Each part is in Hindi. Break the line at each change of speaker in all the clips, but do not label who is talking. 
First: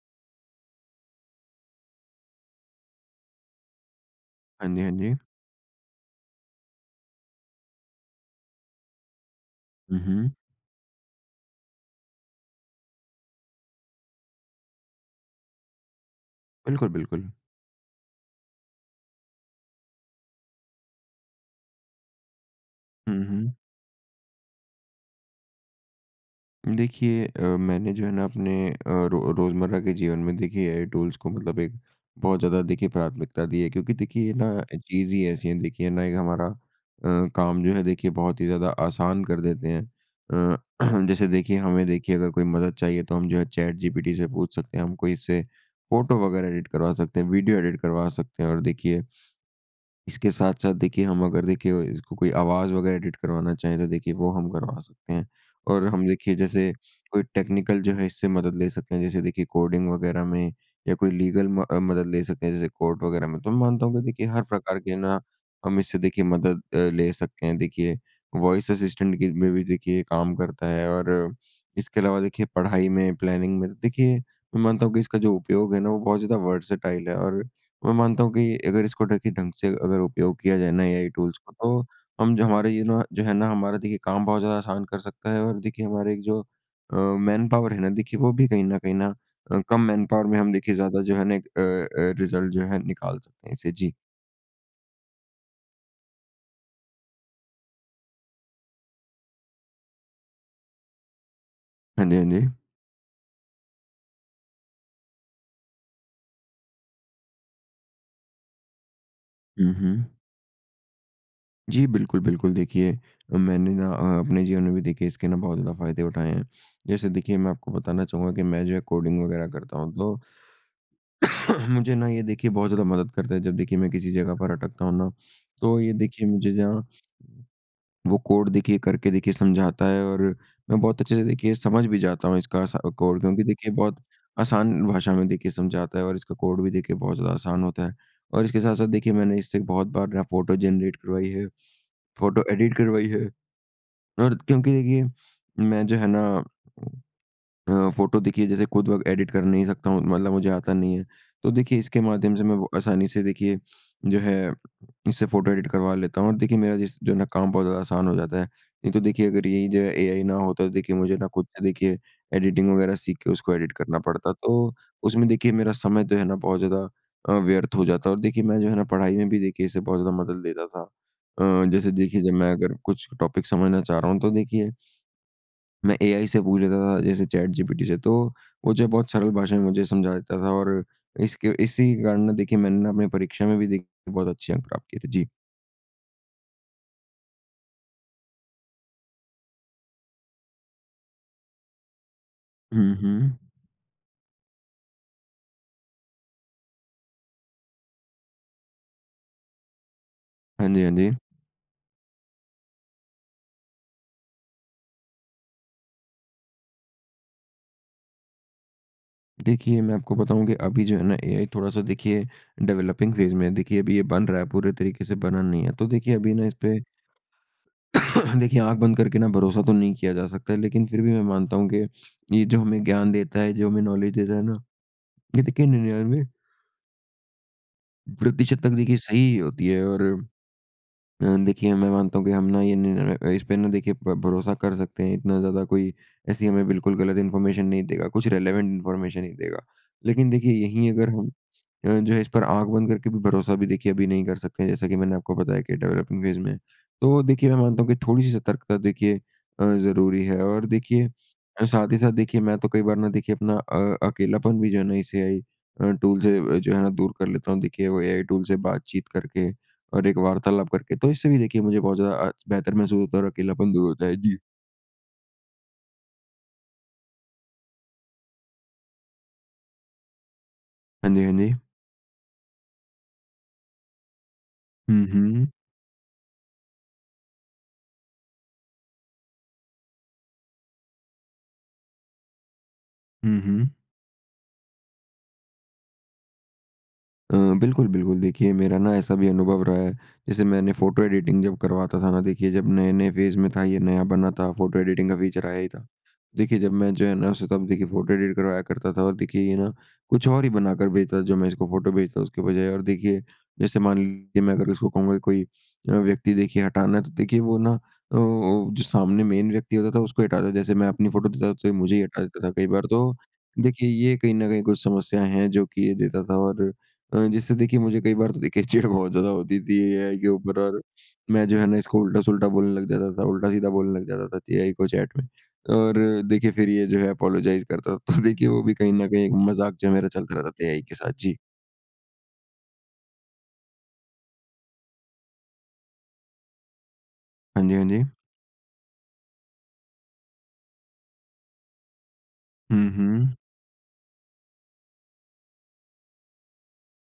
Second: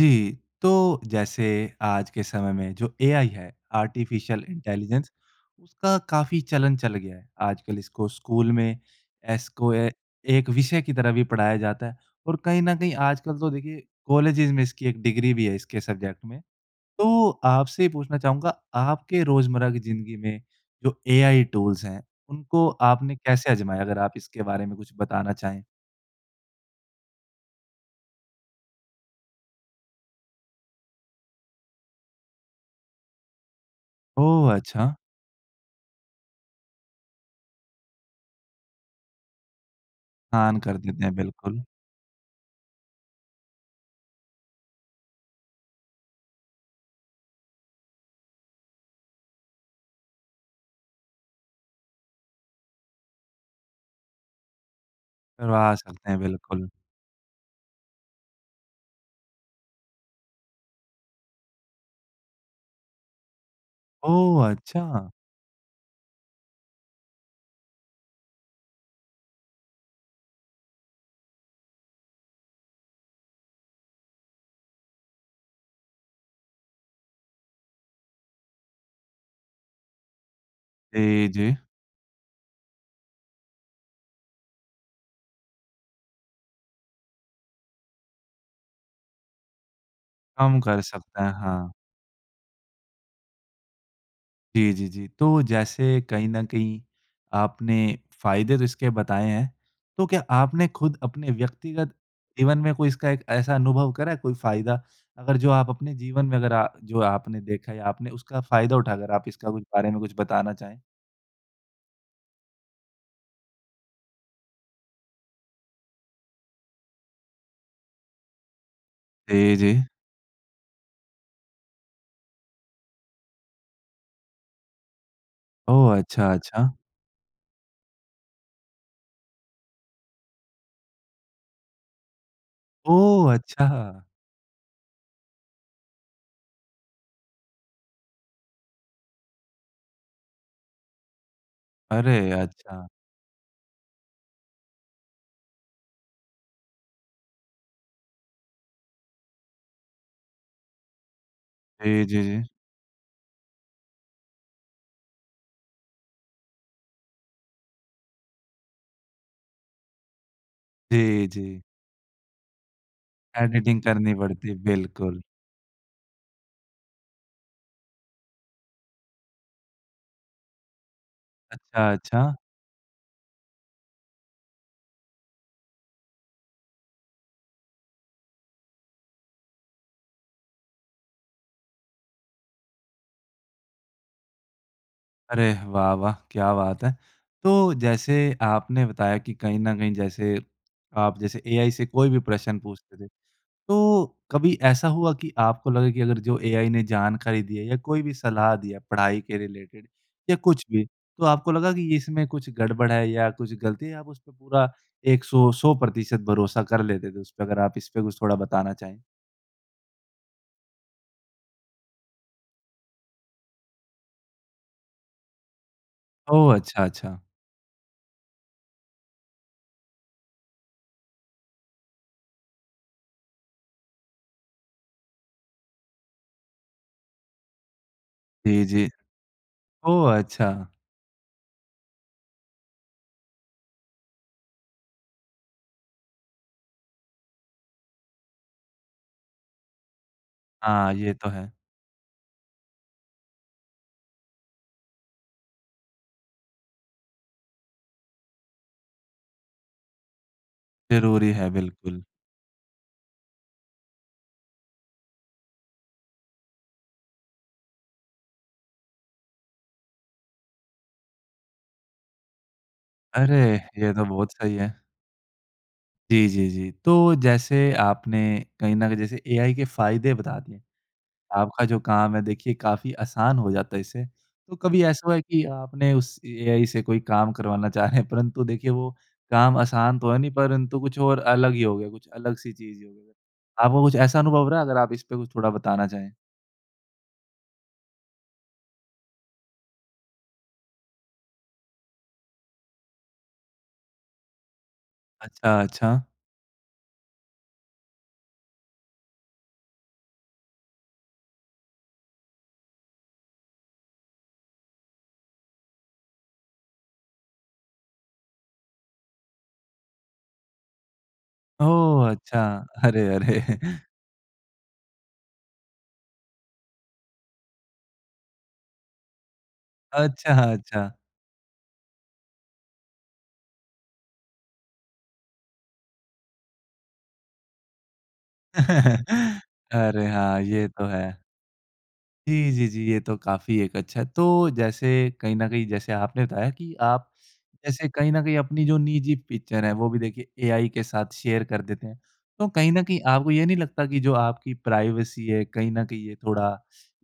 जी, तो जैसे आज के समय में जो एआई है, आर्टिफ़िशियल
हाँ जी, हाँ
इंटेलिजेंस
जी।
उसका काफ़ी चलन चल गया। आजकल इसको स्कूल में एस को ए,
हुँ, हुँ।
एक विषय की तरह भी पढ़ाया जाता है और कहीं न कहीं आजकल तो देखिए कॉलेजेज़ में इसकी एक डिग्री भी है इसके सब्जेक्ट में,
बिल्कुल,
तो
बिल्कुल।
आपसे पूछना चाहूँगा आपके रोज़मर्रा की ज़िंदगी में जो एआई टूल्स हैं, उनको आपने
हुँ,
कैसे
हुँ।
आज़माया? अगर आप इसके बारे में कुछ बताना चाहें।
देखिए अ, मैंने जो है ना अपने अ, रो रोज़मर्रा के जीवन में देखिए एआई टूल्स को मतलब एक बहुत ज़्यादा देखिए प्राथमिकता दी है। क्योंकि देखिए ये
ओह!
ना
अच्छा।
चीज़ ही ऐसी है, देखिए ना एक हमारा अ, काम जो है देखिए बहुत ही ज़्यादा आसान कर देते हैं। अ,
ऑन कर देते हैं,
जैसे देखिए
बिल्कुल।
हमें देखिए अगर कोई मदद चाहिए तो हम जो है चैटजीपीटी से पूछ सकते हैं। हमको इससे फोटो वगैरह एडिट करवा सकते हैं, वीडियो एडिट करवा सकते हैं और देखिए इसके साथ-साथ देखिए हम अगर देखिए इसको कोई आवाज़ वगैरह एडिट करवाना चाहे तो देखिए वो हम करवा सकते हैं।
करवा
और हम
सकते है,
देखिए
बिल्कुल।
जैसे कोई टेक्निकल जो है इससे मदद ले सकते हैं जैसे देखिए कोडिंग वगैरह में, या कोई लीगल म अ, मदद ले सकते हैं जैसे कोर्ट वगैरह में। तो मानता हूँ कि देखिए हर
ओह!
प्रकार के
अच्छा।
ना हम इससे देखिए मदद अ, ले सकते हैं, देखिए वॉइस असिस्टेंट की में भी देखिए काम करता है और इसके अलावा देखिए पढ़ाई में, प्लानिंग में देखिए मैं मानता हूँ कि इसका जो उपयोग है ना वो बहुत ज़्यादा वर्सेटाइल है और मैं मानता हूँ कि अगर इसको ढकी ढंग से अगर उपयोग किया जाए ना एआई
जी,
टूल्स को,
जी।
तो हम जो हमारे इनो जो है ना हमारा देखिए कम बहुत ज़्यादा आसान कर सकता है और देखिए हमारे एक जो अ, मैनपावर है ना देखिए वो भी कहीं न कहीं ना अ, कम मैनपावर में हम
कम
देखिए
कर
ज़्यादा जो
सकते
है
हैं,
एक अ
हाँ।
अ, रिज़ल्ट जो है निकाल सकते हैं इससे जी।
जी, जी, जी। तो जैसे कहीं न कहीं आपने फ़ायदे तो इसके बताए हैं, तो क्या आपने खुद अपने व्यक्तिगत
हाँ जी, हाँ जी।
जीवन में कोई इसका एक ऐसा अनुभव करा है, कोई फ़ायदा अगर जो आप अपने जीवन में अगर आ जो आपने देखा या आपने उसका फ़ायदा उठाकर आप इसका कुछ
हुँ,
बारे में
हुँ।
कुछ बताना चाहें?
जी, बिल्कुल, बिल्कुल देखिए अ, मैंने ना अ अपने जीवन में भी देखिए इसके ना बहुत ज़्यादा फ़ायदे उठाएँ हैं। जैसे देखिए मैं आपको बताना चाहूँगा कि मैं जो कोडिंग वगैरह
जी,
करता
जी।
हूँ, तो मुझे ना ये देखिए बहुत ज़्यादा मदद करता है। जब देखिए मैं किसी जगह पर अटकता हूँ ना तो
ओहो,
ये देखिए
अच्छा,
मुझे
अच्छा।
जहाँ वो कोड देखिए करके देखिए समझाता है और मैं बहुत अच्छे से देखिए समझ भी जाता हूँ इसका असा कोड
ओह!
क्योंकि देखिए बहुत
अच्छा।
आसान भाषा में देखिए समझाता है और इसका कोड भी देखिए बहुत ज़्यादा आसान होता है। और इसके साथ-साथ देखिए मैंने इससे बहुत बार ना फोटो जेनरेट करवाई है,
अरे!
फोटो एडिट
अच्छा।
करवाई है और क्योंकि ये मैं जो है ना अ, फोटो देखिए जैसे खुद बक एडिट कर नहीं सकता हूँ मतलब मुझे आता नहीं है। तो देखिए इसके
जी, जी,
माध्यम से
जी।
मैं वो आसानी से देखिए जो है इससे फोटो एडिट करवा लेता हूँ और देखिए मेरा जिस जो ना काम बहुत आसान हो जाता है। नहीं तो देखिए अगर यही जो है एआई ना होता तो देखिए मुझे
जी,
ना खुद का
जी।
देखिए एडिटिंग वगैरह सीखके उसको एडिट
एडिटिंग
करना
करनी
पड़ता
पड़ती,
तो
बिल्कुल।
उसमें देखिए मेरा समय तो है ना बहुत ज़्यादा अ, व्यर्थ हो जाता और देखिए मैं जो है ना पढ़ाई में भी देखिए इसे बहुत ज़्यादा मदद लेता था। अ, जैसे
अच्छा,
देखिए जब
अच्छा।
मैं अगर कुछ टॉपिक समझना चाह रहा हूँ तो देखिए मैं एआई से पूछ लेता था, जैसे चैटजीपीटी से, तो वो जो है बहुत सरल भाषा में मुझे समझा देता था और इसके इसी कारण ना देखिए मैंने ना अपने परीक्षा में भी देख बहुत अच्छे अंक प्राप्त किया थे। जी।
अरे! वाह, वाह, क्या बात है! तो जैसे आपने बताया कि कहीं न कहीं जैसे आप जैसे एआई से कोई भी प्रश्न
हुँ,
पूछते थे
हुँ।
तो कभी ऐसा हुआ कि आपको लगे कि अगर जो एआई ने जानकारी दी है या कोई भी सलाह दिया, पढ़ाई के रिलेटेड या कुछ
हाँ जी,
भी
हाँ जी।
तो आपको लगा कि इसमें कुछ गड़बड़ है या कुछ गलती है आप उस पे पूरा एक सौ सौ प्रतिशत भरोसा कर लेते थे उस पे अगर आप इस पे कुछ थोड़ा बताना चाहें?
देखिए, मैं आपको बताऊँ कि अभी जो है ना एआई थोड़ा-सा देखिए डेवेलपिंग फेज़ में है, देखिए अभी ये बन रहा है पूरे तरीके से बना नहीं है। तो देखिए अभी ना
ओह,
इस पे
अच्छा, अच्छा।
देखिए आँख बंद करके ना भरोसा तो नहीं किया जा सकता है, लेकिन फिर भी मैं मानता हूँ कि ये जो हमें ज्ञान देता है, जो हमें नॉलेज देता है ना, ये देखिए 99 प्रतिशत
जी,
तक
जी।
देखिए सही ही होती है और
ओह! अच्छा।
अ, देखिए मैं मानता हूँ कि हम ना ये निर अ, इस पे ना देखिए प भरोसा कर सकते हैं इतना ज़्यादा कोई ऐसी हमें बिल्कुल गलत इन्फॉर्मेशन नहीं देगा कुछ रेलेवेंट इन्फॉर्मेशन ही देगा। लेकिन देखिए यहीं
हाँ,
अगर
ये
हम
तो है।
अ, जो है इस पर आँख बंद करके भी भरोसा भी देखिए अभी नहीं कर सकते हैं जैसा कि मैंने आपको बताया कि डेवेलपिंग फेज़ में, तो देखिए मैं मानता हूँ कि थोड़ी सी सतर्कता, देखिए अ, ज़रूरी है और देखिए
ज़रूरी है,
अ, साथ ही
बिल्कुल।
साथ देखिए मैं तो कई बार ना देखिए अपना अ, अकेलापन भी जो है ना इस एआई अ, टूल से जो है ना दूर कर लेता हूँ देखिए वो एआई टूल से बातचीत करके और एक वार्तालाप करके तो इससे भी देखिए मुझे बहुत ज़्यादा अ, बेहतर महसूस और
अरे!
अकेलापन दूर
ये तो
होता है।
बहुत
जी।
सही है। जी, जी, जी। तो जैसे आपने कहीं न कहीं जैसे एआई के फ़ायदे बता दिए,
हाँ जी, हाँ जी।
आपका जो काम है देखिए काफ़ी आसान हो जाता इससे, तो कभी
हुँ,
ऐसा हुआ कि
हुँ।
आपने उस एआई से कोई काम करवाना चाहें परंतु देखिए वो काम आसान तो है नहीं, परंतु कुछ और अलग ही हो गया, कुछ अलग-सी चीज़ हो गई।
हुँ, हुँ।
आपको कुछ ऐसा अनुभव रहा है? अगर आप इस पे कुछ थोड़ा बताना चाहें?
अ, बिल्कुल, बिल्कुल। देखिए मेरा ना ऐसा भी अनुभव रहा है जैसे मैंने फोटो एडिटिंग जब करवाता था ना देखिए जब नए-नए फेज़ में था, ये नया बना था फोटो एडिटिंग का फ़ीचर आया
अच्छा,
ही था।
अच्छा।
देखिए जब मैं जो है ना उसे तब देखिए फोटो एडिट करवाया करता था और देखिए ये ना कुछ और ही बनाकर भेजता जो मैं इसको फोटो भेजता हूँ उसके बजाए और देखिए जैसे मान लीजिए मैं अगर उसको कहूँगा कोई व्यक्ति देखिए हटाना है तो देखिए वो ना अ अ, जो सामने मेन व्यक्ति होता था उसको हटा देता। जैसे मैं अपनी फोटो देता तो ये मुझे ही
ओह,
हटा
अच्छा।
देता कई बार
अरे,
तो,
अरे!
देखिए ये कहीं न कहीं कुछ समस्याएँ हैं जो कि ये देता था और अ, जिससे देखिए मुझे कई बार तो देखिए चिढ़ बहुत ज़्यादा होती थी एआई के
अच्छा,
ऊपर और
अच्छा।
मैं जो है ना इसको उल्टा-सुल्टा बोलने लग जाता था उल्टा-सीधा बोलने लग जाता था एआई को चैट में। और देखिए फिर ये जो है अपोलोजाइज़ करता था, तो देखिए वो भी कहीं न कहीं एक मज़ाक जो है
अरे!
मेरा चलता
हाँ,
रहता था
ये
एआई
तो
के साथ।
है।
जी।
जी, जी, जी, ये तो काफ़ी एक अच्छा है। तो जैसे कहीं न कहीं जैसे आपने बताया कि आप
हाँ जी, हाँ
ऐसे
जी।
कहीं न कहीं अपनी जो निजी पिक्चर है वो भी देखे एआई के साथ शेयर कर देते हैं। तो कहीं न
हुँ,
कहीं आपको
हुँ।
ये नहीं लगता कि जो आपकी प्राइवेसी है कहीं न कहीं ये थोड़ा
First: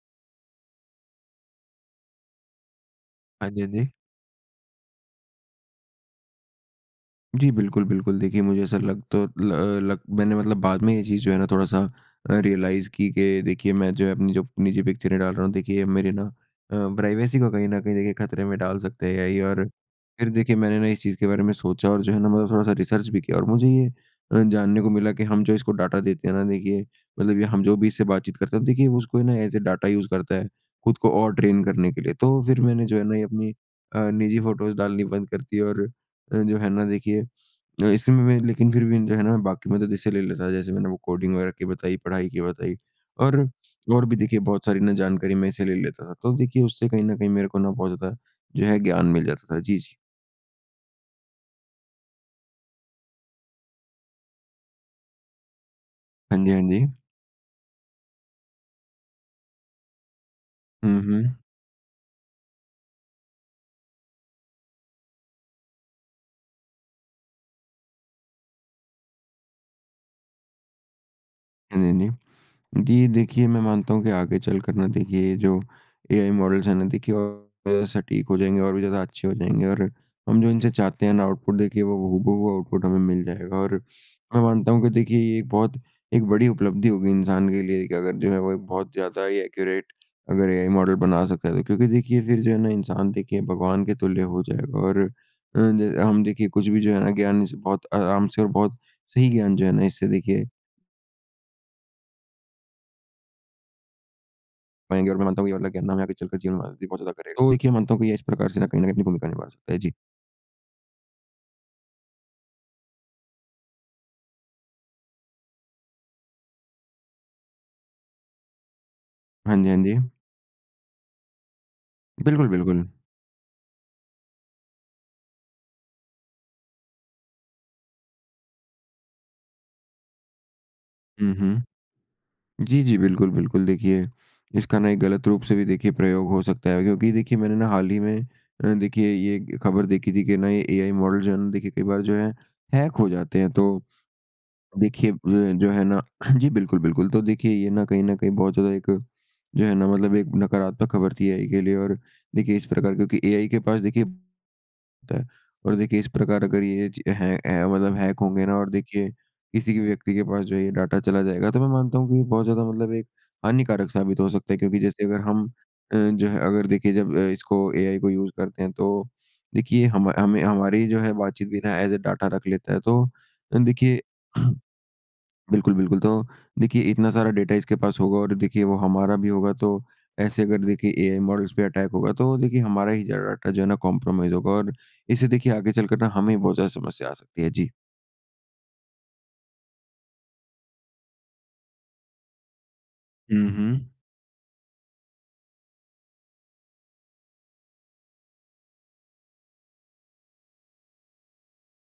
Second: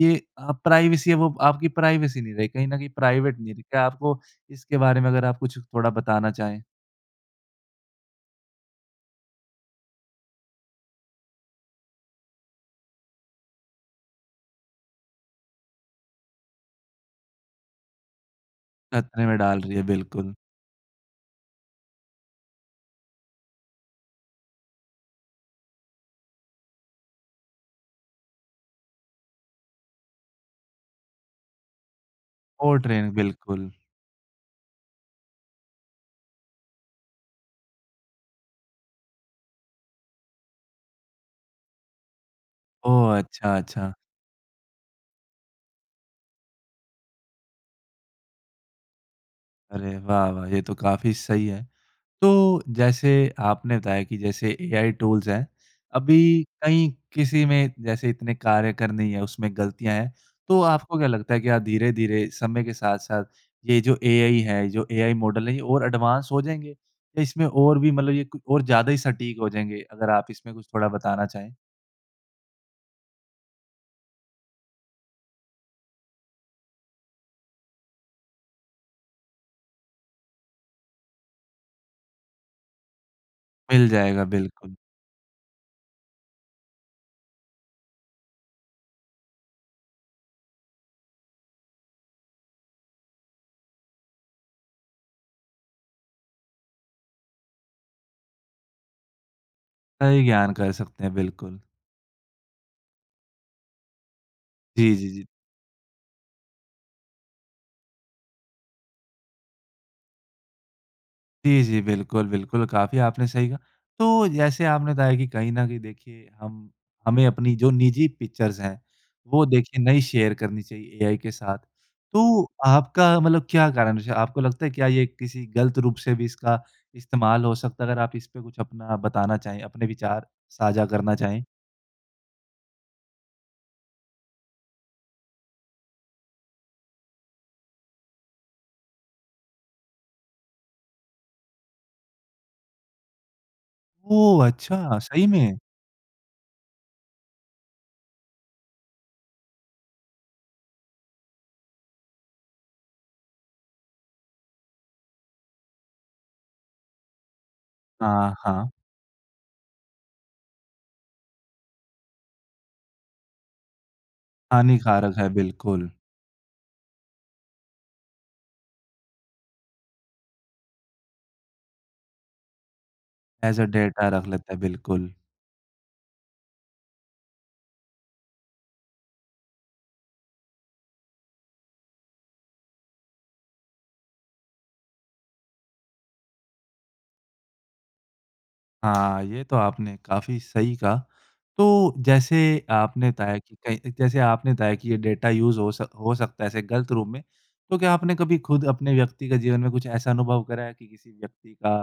ये अ, प्राइवेसी अब वो आपकी प्राइवेसी नहीं रहे, कहीं न कहीं प्राइवेट
हाँ
नहीं
जी,
रही,
हाँ
क्या
जी।
आपको इसके बारे में अगर आप कुछ थोड़ा बताना चाहें?
जी, बिल्कुल, बिल्कुल। देखिए मुझे ऐसा लग तो लग मैंने मतलब बाद में ये चीज़ जो है ना थोड़ा-सा रियलाइज़ की कि देखिए मैं जो अपनी जो निजी पिक्चरें डाल रहा हूँ देखिए मेरी ना अ, प्राइवसी को कहीं न कहीं देखे खतरे में डाल सकते
ख़तरे में
हैं
डाल
और
रही है,
फ़िर
बिल्कुल।
देखिए मैंने ना इस चीज़ के बारे में सोचा और जो है ना मतलब थोड़ा-सा रीसर्च भी किया। और मुझे ये अ, जानने को मिला कि हम जो इसको डाटा देते हैं ना देखिए मतलब कि हम जो भी इससे बातचीत करते हैं देखिए उसको ये ना ऐस अ डेटा यूज़ करता है खुद को और ट्रेन करने के लिए। तो फ़िर
ओह,
मैंने जो है
ट्रेन
ना ये अपनी
बिल्कुल।
अ, निजी फ़ोटोस डालनी बंद कर दी और जो है ना देखिए इसी में में लेकिन फ़िर भी जो है ना बाकी मतलब जैसे ले लेता था जैसे मैंने वो कोडिंग वगैरा की बताई पढ़ाई की बताई,
ओह।
और
अच्छा, अच्छा।
और भी देखिए बहुत सारी ना जानकारी मैं इससे ले लेता था। तो देखिए उससे कहीं न कहीं मेरे को ना बहुत ज़्यादा जो है ज्ञान मिल जाता था। जी, जी।
अरे, वाह-वाह! ये तो काफ़ी सही है। तो, जैसे आपने बताया कि जैसे एआई टूल्स हैं, अभी
हाँ जी। हाँ
कहीं
जी।
किसी में जैसे इतने कार्य करने ही है उसमें ग़लतियाँ हैं तो आपको
हुँ,
क्या लगता
हुँ।
है कि आप धीरे-धीरे समय के साथ साथ ये जो एआई है जो एआई मॉडल है ये और एडवांस हो जाएँगे? इसमें और भी मतलब ये और ज़्यादा ही सटीक हो जाएँगे अगर आप इसमें कुछ थोड़ा बताना चाहें।
हाँ जी, हाँ जी। जी देखिए मैं मानता हूँ कि आगे चलकर ना देखिए जो एआइ मॉडल्ज़ है ना देखिए और सटीक हो जाएँगे, और भी ज़्यादा अच्छे हो जाएँगे और, हम जो इनसे चाहते हैं ना आउटपुट देखिए वो हूबहू आउटपुट हमें मिल जाएगा। और
मिल जाएगा,
मैं मानता
बिल्कुल।
हूँ कि देखिए ये एक बहुत एक बड़ी उपलब्धि होगी इंसान के लिए कि अगर जो है वो एक बहुत ज़्यादा ही एक्युरेट अगर एआइ मॉडल बना सकता है। तो क्योंकि देखिए फ़िर जो है ना इंसान देखिए भगवान के तुल्य हो जाएगा और अ ज, हम देखिए कुछ भी जो है ना ज्ञान इससे बहुत आराम से और बहुत सही ज्ञान जो है ना इससे
सही
देखिए
ज्ञान कह सकते हैं बिल्कुल। जी, जी,
पाएँगे और मैं
जी।
मानता हूँ [unintelligible] आगे चलकर जीवन में भी पहुँचा ज़्यादा करेगा। तो देखिए मैं मानता को ये इस प्रकार से ना कहीं न कहीं अपनी भूमिका निभा सकता है, जी।
जी, जी। बिल्कुल-बिल्कुल, काफ़ी आपने सही कहा। तो जैसे आपने बताया कि कहीं न कहीं देखिए हम हमें अपनी जो निजी पिक्चर्स हैं, वो
हाँ जी। हाँ
देखिए
जी।
नही शेयर करनी चाहिए एआई के साथ। तो,
बिल्कुल, बिल्कुल।
आपका मतलब क्या कारण जैसे आपको लगता है कि ये किसी गलत रूप से भी इसका इस्तेमाल हो सकता है? अगर आप इस पे कुछ अपना बताना चाहें अपने विचार साझा करना
हुँ,
चाहें।
हुँ। जी, जी, बिल्कुल, बिल्कुल। देखिए इसका ना एक गलत रूप से भी देखिए प्रयोग हो सकता है, क्योंकि देखिए मैंने ना हाल ही में देखिए ये खबर देखी थी कि ना ये एआई मॉडल जो है ना देखिए कई बार जो है हैक हो जाते हैं। तो
ओह, अच्छा!
देखिए अ,
सही में?
जो है ना जी बिल्कुल, बिल्कुल। तो देखिए ये ना कहीं न कहीं बहुत ज़्यादा एक जो है ना मतलब एक नकारात्मक खबर थी, एआई के लिए और देखिए इस प्रकार क्योंकि एआइ के पास देखिए ता है और देखिए इस प्रकार अगर ये ची है है मतलब हैक
हाँ,
होंगे ना और
हाँ।
देखिए किसी भी व्यक्ति के पास जो है ये डेटा चला जाएगा। तो मैं मानता हूँ कि बहुत ज़्यादा मतलब एक हानिकारक साबित हो सकता है क्योंकि जैसे
हानिकारक
अगर
है,
हम
बिल्कुल।
अ, जो है अगर देखिए जब अ इसको एआई को यूज़ करते हैं तो देखिए हम हमें हमारी जो है बातचीत भी ना ऐज़ अ डेटा रख लेता है। तो
ऐज़ अ
देखिए
डेटा रख लेते है, बिल्कुल।
बिल्कुल, बिल्कुल। तो देखिए इतना सारा डेटा इसके पास होगा और देखिए वो हमारा भी होगा तो ऐसे अगर देखिए एआई मॉडल्ज़ पे अटैक होगा तो देखिए हमारा ही जो है डेटा जो है ना कंप्रोमाइज़ होगा और इससे देखिए आगे चलकर ना हमें ही बहुत ज़्यादा समस्या आ सकती है। जी।
हाँ, ये तो आपने काफ़ी सही कहा। तो जैसे आपने बताया
हुँ,
कि कई
हुँ।
जैसे आपने बताया कि ये डेटा यूज़ हो सक हो सकता है गलत रूप में। तो क्या आपने कभी खुद अपने व्यक्ति का जीवन में कुछ ऐसा अनुभव करा कि किसी व्यक्ति का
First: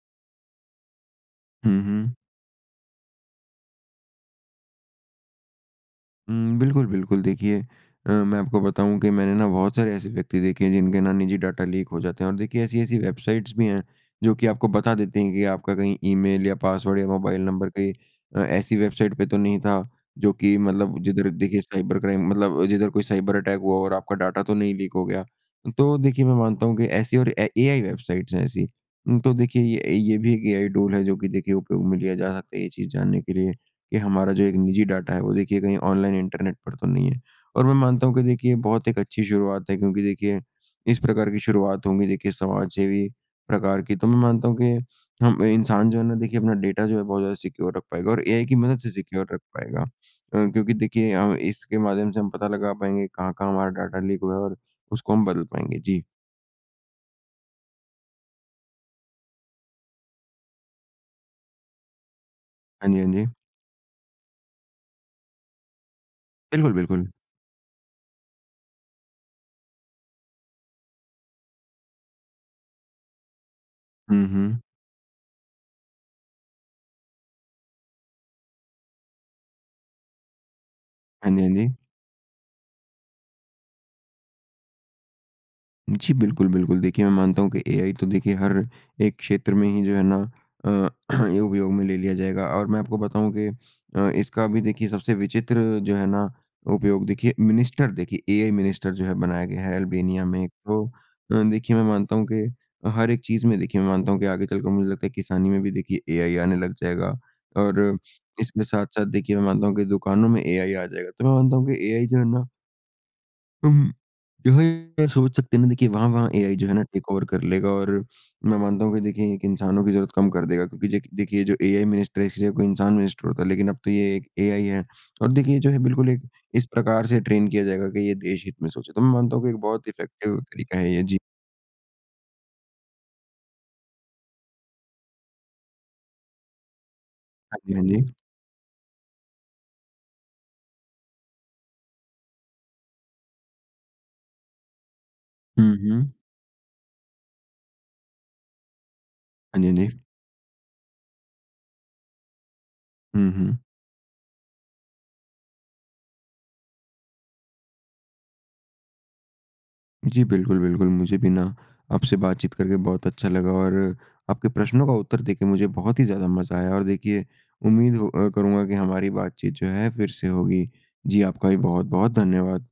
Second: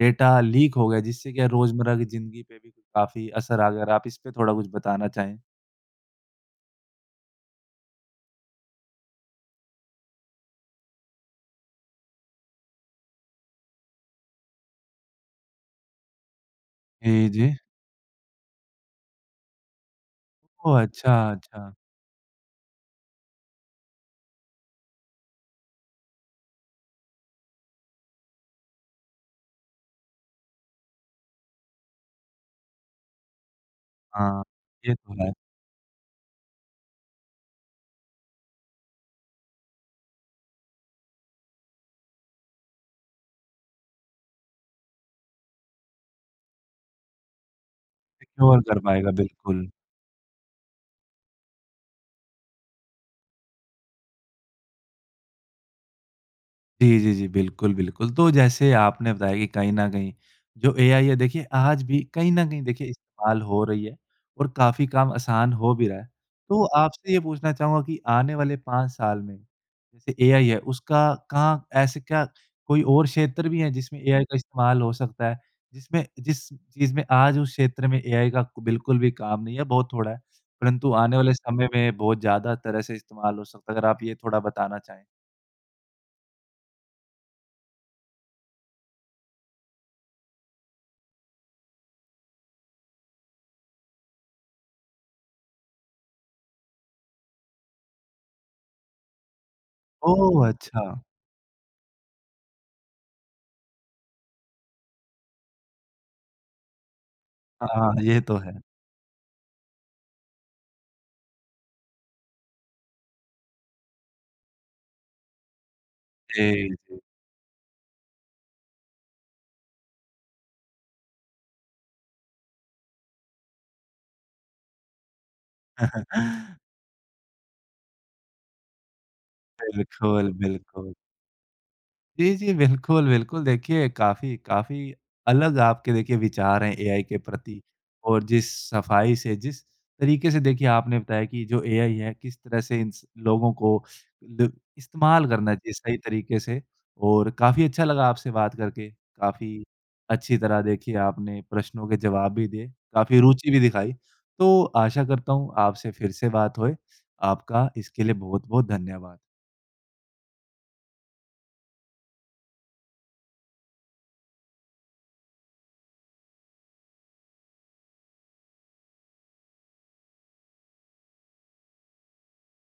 डेटा लीक हो गया जिससे कि
हुँ,
रोज़मर्रा की
हुँ।
ज़िंदगी पे भी काफ़ी असर आ गया? अगर आप इस पे थोड़ा कुछ बताना चाहें।
हुँ, बिल्कुल, बिल्कुल। देखिए अ, मैं आपको बताऊँ कि मैंने ना बहुत सारे ऐसे व्यक्ति देखे हैं जिनके ना निजी डेटा लीक हो जाते हैं और देखिए ऐसी-ऐसी वेबसाइट्स भी हैं, जो कि आपको बता देती हैं कि आपका कहीं ईमेल या पास्वर्ड या
जी,
मोबाइल
जी।
नम्बर कहीं अ, ऐसी वेबसाइट् पे तो नहीं था, जो कि
ओह,
मतलब
अच्छा,
जिधर देखिए
अच्छा।
साइबर क्राइम मतलब जिधर कोई साइबर अटैक हुआ हो और आपका डेटा तो नहीं लीक हो गया। तो देखिए मैं मानता हूँ कि ऐसी और एआई वेबसाइट्स हैं ऐसी। तो देखिए ये ये भी एक एआई टूल है जो कि देखिए उपयोग में लिया जा सकता है, ये चीज़ जानने के लिए कि हमारा
हाँ।
जो एक निजी
ये
डेटा है
तो है।
वो देखिए कहीं ऑनलाइन इंटर्नेट पर तो नहीं है और मैं मानता हूँ कि देखिए बहुत ही अच्छी शुरुआत है, क्योंकि देखिए इस प्रकार की शुरुआत होगी देखिए समाज सेवी प्रकार की, तो मैं मानता हुँ कि हम इंसान जो है ना देखिए अपना डेटा जो है बहुत ज़्यादा सिक्योर रख पाएगा और एआई की
सिक्योर कर
मदद से
पाएगा,
सिक्योर रख
बिल्कुल।
पाएगा अ, क्योंकि देखिए हम इसके माध्यम से हम पता लगा पाएँगे कहाँ-कहाँ हमारा डेटा लीक हुआ है और उसको हम बदल पाएँगे, जी।
जी, जी, जी। बिल्कुल, बिल्कुल। तो जैसे आपने बताया कि कहीं न कहीं जो एआई है देखिए आज भी कहीं न कहीं देखिए
हाँ जी। हाँ जी।
इस्तेमाल हो रही है, और काफ़ी काम आसान हो भी रहा है। तो
बिल्कुल,
आपसे
बिल्कुल।
ये पूछना चाहूँगा कि आने वाले 5 साल में जैसे एआई है उसका कहाँ ऐसे क्या कोई और क्षेत्र भी है जिसमें एआई
हुँ,
का
हुँ।
इस्तेमाल हो सकता है? जिसमें जिस चीज़ में आज उस क्षेत्र में एआई का बिल्कुल भी काम नहीं है बहुत थोड़ा है, परंतु आने
हाँ
वाले
जी। हाँ
समय
जी।
में बहुत ज़्यादा तरह से इस्तेमाल हो सकता है। अगर आप ये थोड़ा बताना चाहें।
जी बिल्कुल, बिल्कुल। देखिए मैं मानता हूँ कि एआई तो देखिए हर एक क्षेत्र में ही जो है ना अ, उपयोग में ले लिया जाएगा और मैं आपको बताऊँ कि अ, इसका अभी देखिए सबसे विचित्र जो है ना, उपयोग देखिए मिनिस्टर देखिए एआई मिनिस्टर जो है बनाया गया है अल्बानिया में।
ओह!
तो
अच्छा।
देखिए मैं मानता हूँ कि हर एक चीज़ में देखिए मैं मानता हूँ कि आगे चलकर मुझे लगता है, किसानी में भी देखिए एआई आने लग जाएगा
हाँ,
और,
ये तो है।
इसके साथ-साथ देखिए मैं मानता हूँ कि दुकानों में एआई आ जाएगा। तो मैं मानता हूँ कि एआई जो है ना अम, जो हैं सोच सकते हैं ना देखिए वहाँ-वहाँ एआइ जो
जी,
है ना
जी।
टेक ओवर कर लेगा और मैं मानता हूँ कि देखिए एक इंसानों की ज़रूर कम कर देगा, क्योंकि देख देखिए जो एआई मिनिस्टर है इसकी जगह कोई इंसान मिनिस्टर होता लेकिन अब तो ये एक एआई है, और देखिए जो है बिल्कुल एक इस प्रकार से ट्रेन किया जाएगा की ये देश हित में सोचे। तो मैं मानता हूँ की एक बहुत
बिल्कुल,
इफ़ेक्टिव तरीका
बिल्कुल।
है ये, जी।
जी, जी, बिल्कुल, बिल्कुल। देखिए काफ़ी काफ़ी अलग आपके देखिए विचार हैं एआई के
हाँ
प्रति,
जी। हाँ जी।
और जिस सफ़ाई से, जिस तरीके से देखिए आपने बताया कि जो एआई है किस तरह से इन स लोगों को ल इस्तेमाल करना चाहिए
हुँ,
सही
हुँ।
तरीके से और काफ़ी अच्छा लगा आपसे बात करके।
हाँ
काफ़ी
जी। हाँ जी।
अच्छी तरह देखिए आपने प्रश्नों के जवाब भी दिए। काफ़ी
हुँ,
रुचि भी
हुँ।
दिखाई। तो आशा करता हूँ आपसे फ़िर से बात होए। आपका इसके लिए बहुत-बहुत धन्यवाद।
जी बिल्कुल, बिल्कुल। मुझे भी ना, आपसे बातचीत करके बहुत अच्छा लगा और आपके प्रश्नों का उत्तर देके मुझे बहुत ही ज़्यादा मज़ा आया और देखिए उम्मीद अ, करूँगा कि हमारी बातचीत जो है फ़िर से होगी। जी आपका भी बहुत-बहुत धन्यवाद।